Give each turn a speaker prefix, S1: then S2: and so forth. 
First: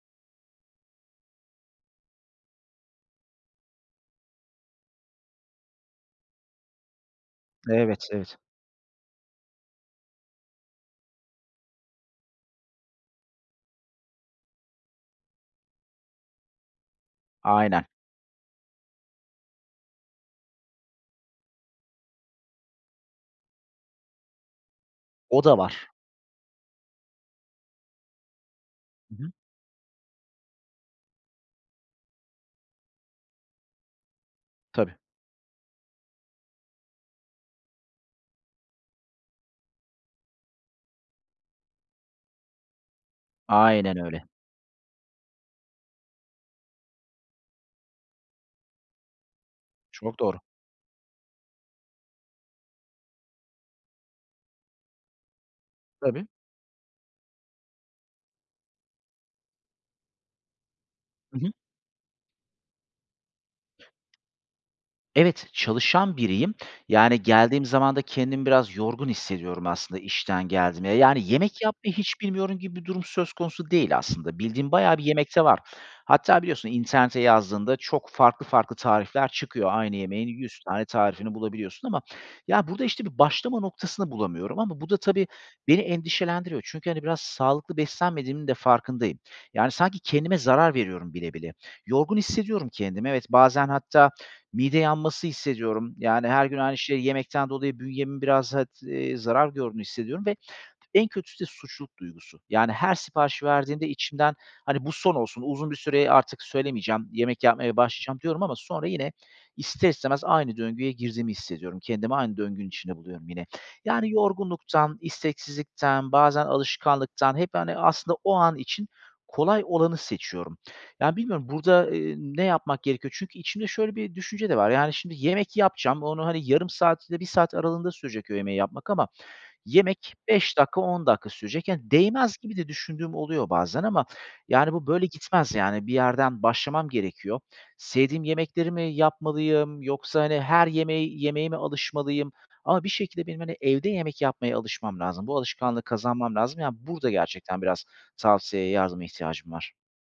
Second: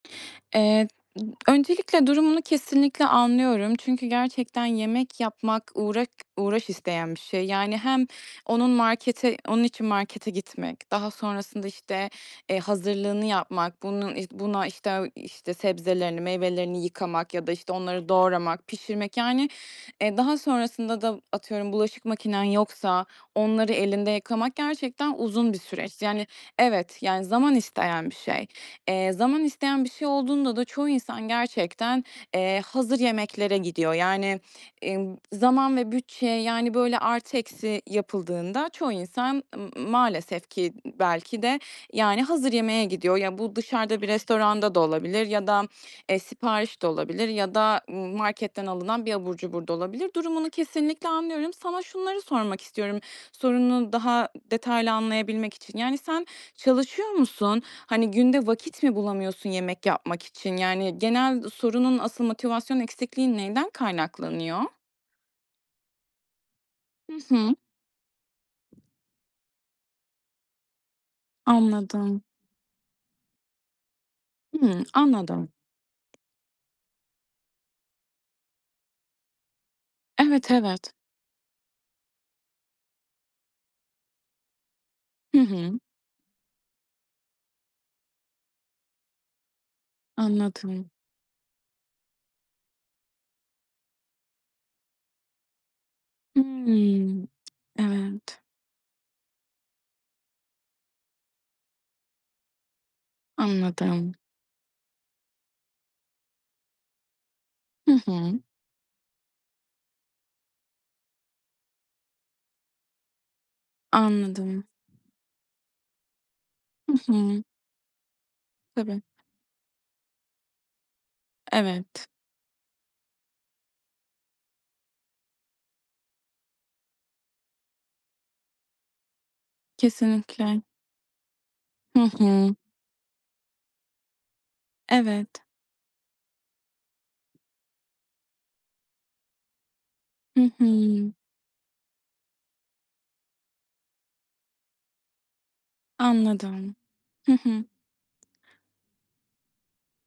S1: Eee, ı öncelikle durumunu kesinlikle anlıyorum. Çünkü gerçekten yemek yapmak uğrak uğraş isteyen bir şey, yani. Hem
S2: Evet, evet.
S1: onun markete onun için markete gitmek, daha sonrasında işte, eee, hazırlığını yapmak, bunun işte buna işte işte sebzelerini, meyvelerini yıkamak ya da işte
S2: Aynen.
S1: onları doğramak, pişirmek yani; e, daha sonrasında da atıyorum, bulaşık makinen yoksa onları elinde yıkamak, gerçekten
S2: O
S1: uzun
S2: da
S1: bir
S2: var.
S1: süreç. Yani, evet, yani, zaman isteyen bir şey. Eee,
S2: Hı hı.
S1: zaman isteyen bir şey olduğunda da çoğu insan gerçekten, eee, hazır yemeklere gidiyor. Yani,
S2: Tabii.
S1: ımm, zaman ve bütçe yani böyle artı, eksi yapıldığında çoğu insan m maalesef ki b belki de yani, hazır yemeğe gidiyor. Ya, bu
S2: Aynen
S1: dışarıda bir
S2: öyle.
S1: restoranda da olabilir ya da, eee, sipariş de olabilir ya da, ımm, marketten alınan bir abur cubur da olabilir.
S2: Çok doğru.
S1: Durumunu kesinlikle anlıyorum. Sana şunları sormak istiyorum, sorununu daha detaylı anlayabilmek için. Yani,
S2: Tabii.
S1: sen çalışıyor musun? Hani, günde vakit mi bulamıyorsun yemek yapmak için? Yani,
S2: Hı
S1: genel
S2: hı.
S1: sorunun asıl motivasyon eksikliğin neyden kaynaklanıyor?
S2: Evet, çalışan biriyim.
S1: Hı
S2: Yani,
S1: hı.
S2: geldiğim zaman da kendimi biraz yorgun hissediyorum aslında, işten geldiğimde. Yani, yemek yapmayı hiç
S1: Anladım.
S2: bilmiyorum gibi bir durum söz konusu değil aslında. Bildiğim
S1: Hıı,
S2: bayağı bir yemek de
S1: anladım.
S2: var. Hatta biliyorsun internete yazdığında çok farklı, farklı tarifler çıkıyor. Aynı yemeğin
S1: Evet,
S2: 100 tane
S1: evet.
S2: tarifini bulabiliyorsun. Ama ya, burada işte bir başlama noktasını bulamıyorum. Ama bu da tabii,
S1: Hı hı.
S2: beni endişelendiriyor. Çünkü hani, biraz sağlıklı beslenmediğimin de farkındayım. Yani, sanki kendime zarar
S1: Anladım.
S2: veriyorum bile bile. Yorgun hissediyorum kendimi. Evet, bazen hatta mide yanması hissediyorum. Yani, her gün aynı şeyi
S1: Hımm,
S2: yemekten dolayı bünyemin
S1: evet.
S2: biraz hat iii, zarar gördüğünü hissediyorum ve en kötüsü de suçluluk duygusu. Yani, her sipariş verdiğimde
S1: Anladım.
S2: içimden, "Hani, bu son olsun. Uzun bir süre artık söylemeyeceğim. Yemek yapmaya
S1: Hı
S2: başlayacağım."
S1: hı.
S2: diyorum ama sonra yine ister istemez aynı döngüye girdiğimi hissediyorum. Kendimi aynı döngünün içinde buluyorum yine. Yani,
S1: Anladım.
S2: yorgunluktan, isteksizlikten, bazen
S1: Hı
S2: alışkanlıktan
S1: hı.
S2: hep, hani, aslında o an için
S1: Tabii.
S2: kolay olanı seçiyorum. Yani, bilmiyorum burada,
S1: Evet.
S2: ııı, ne yapmak gerekiyor? Çünkü içimde şöyle bir düşünce de var; yani, şimdi yemek yapacağım, onu hani, yarım saat ile 1 saat aralığında sürecek o yemeği yapmak ama yemek 5
S1: Kesinlikle.
S2: dakika, 10 dakika sürecek. Yani,
S1: Hı
S2: değmez
S1: hı.
S2: gibi de düşündüğüm oluyor bazen. Ama yani bu böyle
S1: Evet.
S2: gitmez yani, bir yerden başlamam gerekiyor. Sevdiğim yemekleri mi yapmalıyım? Yoksa hani,
S1: Hı
S2: her
S1: hı.
S2: yemeği yemeğe mi alışmalıyım? Ama bir şekilde benim hani, evde yemek yapmaya alışmam lazım. Bu alışkanlığı kazanmam lazım,
S1: Anladım.
S2: yani, burada
S1: Hı
S2: gerçekten
S1: hı.
S2: biraz tavsiyeye, yardıma ihtiyacım var.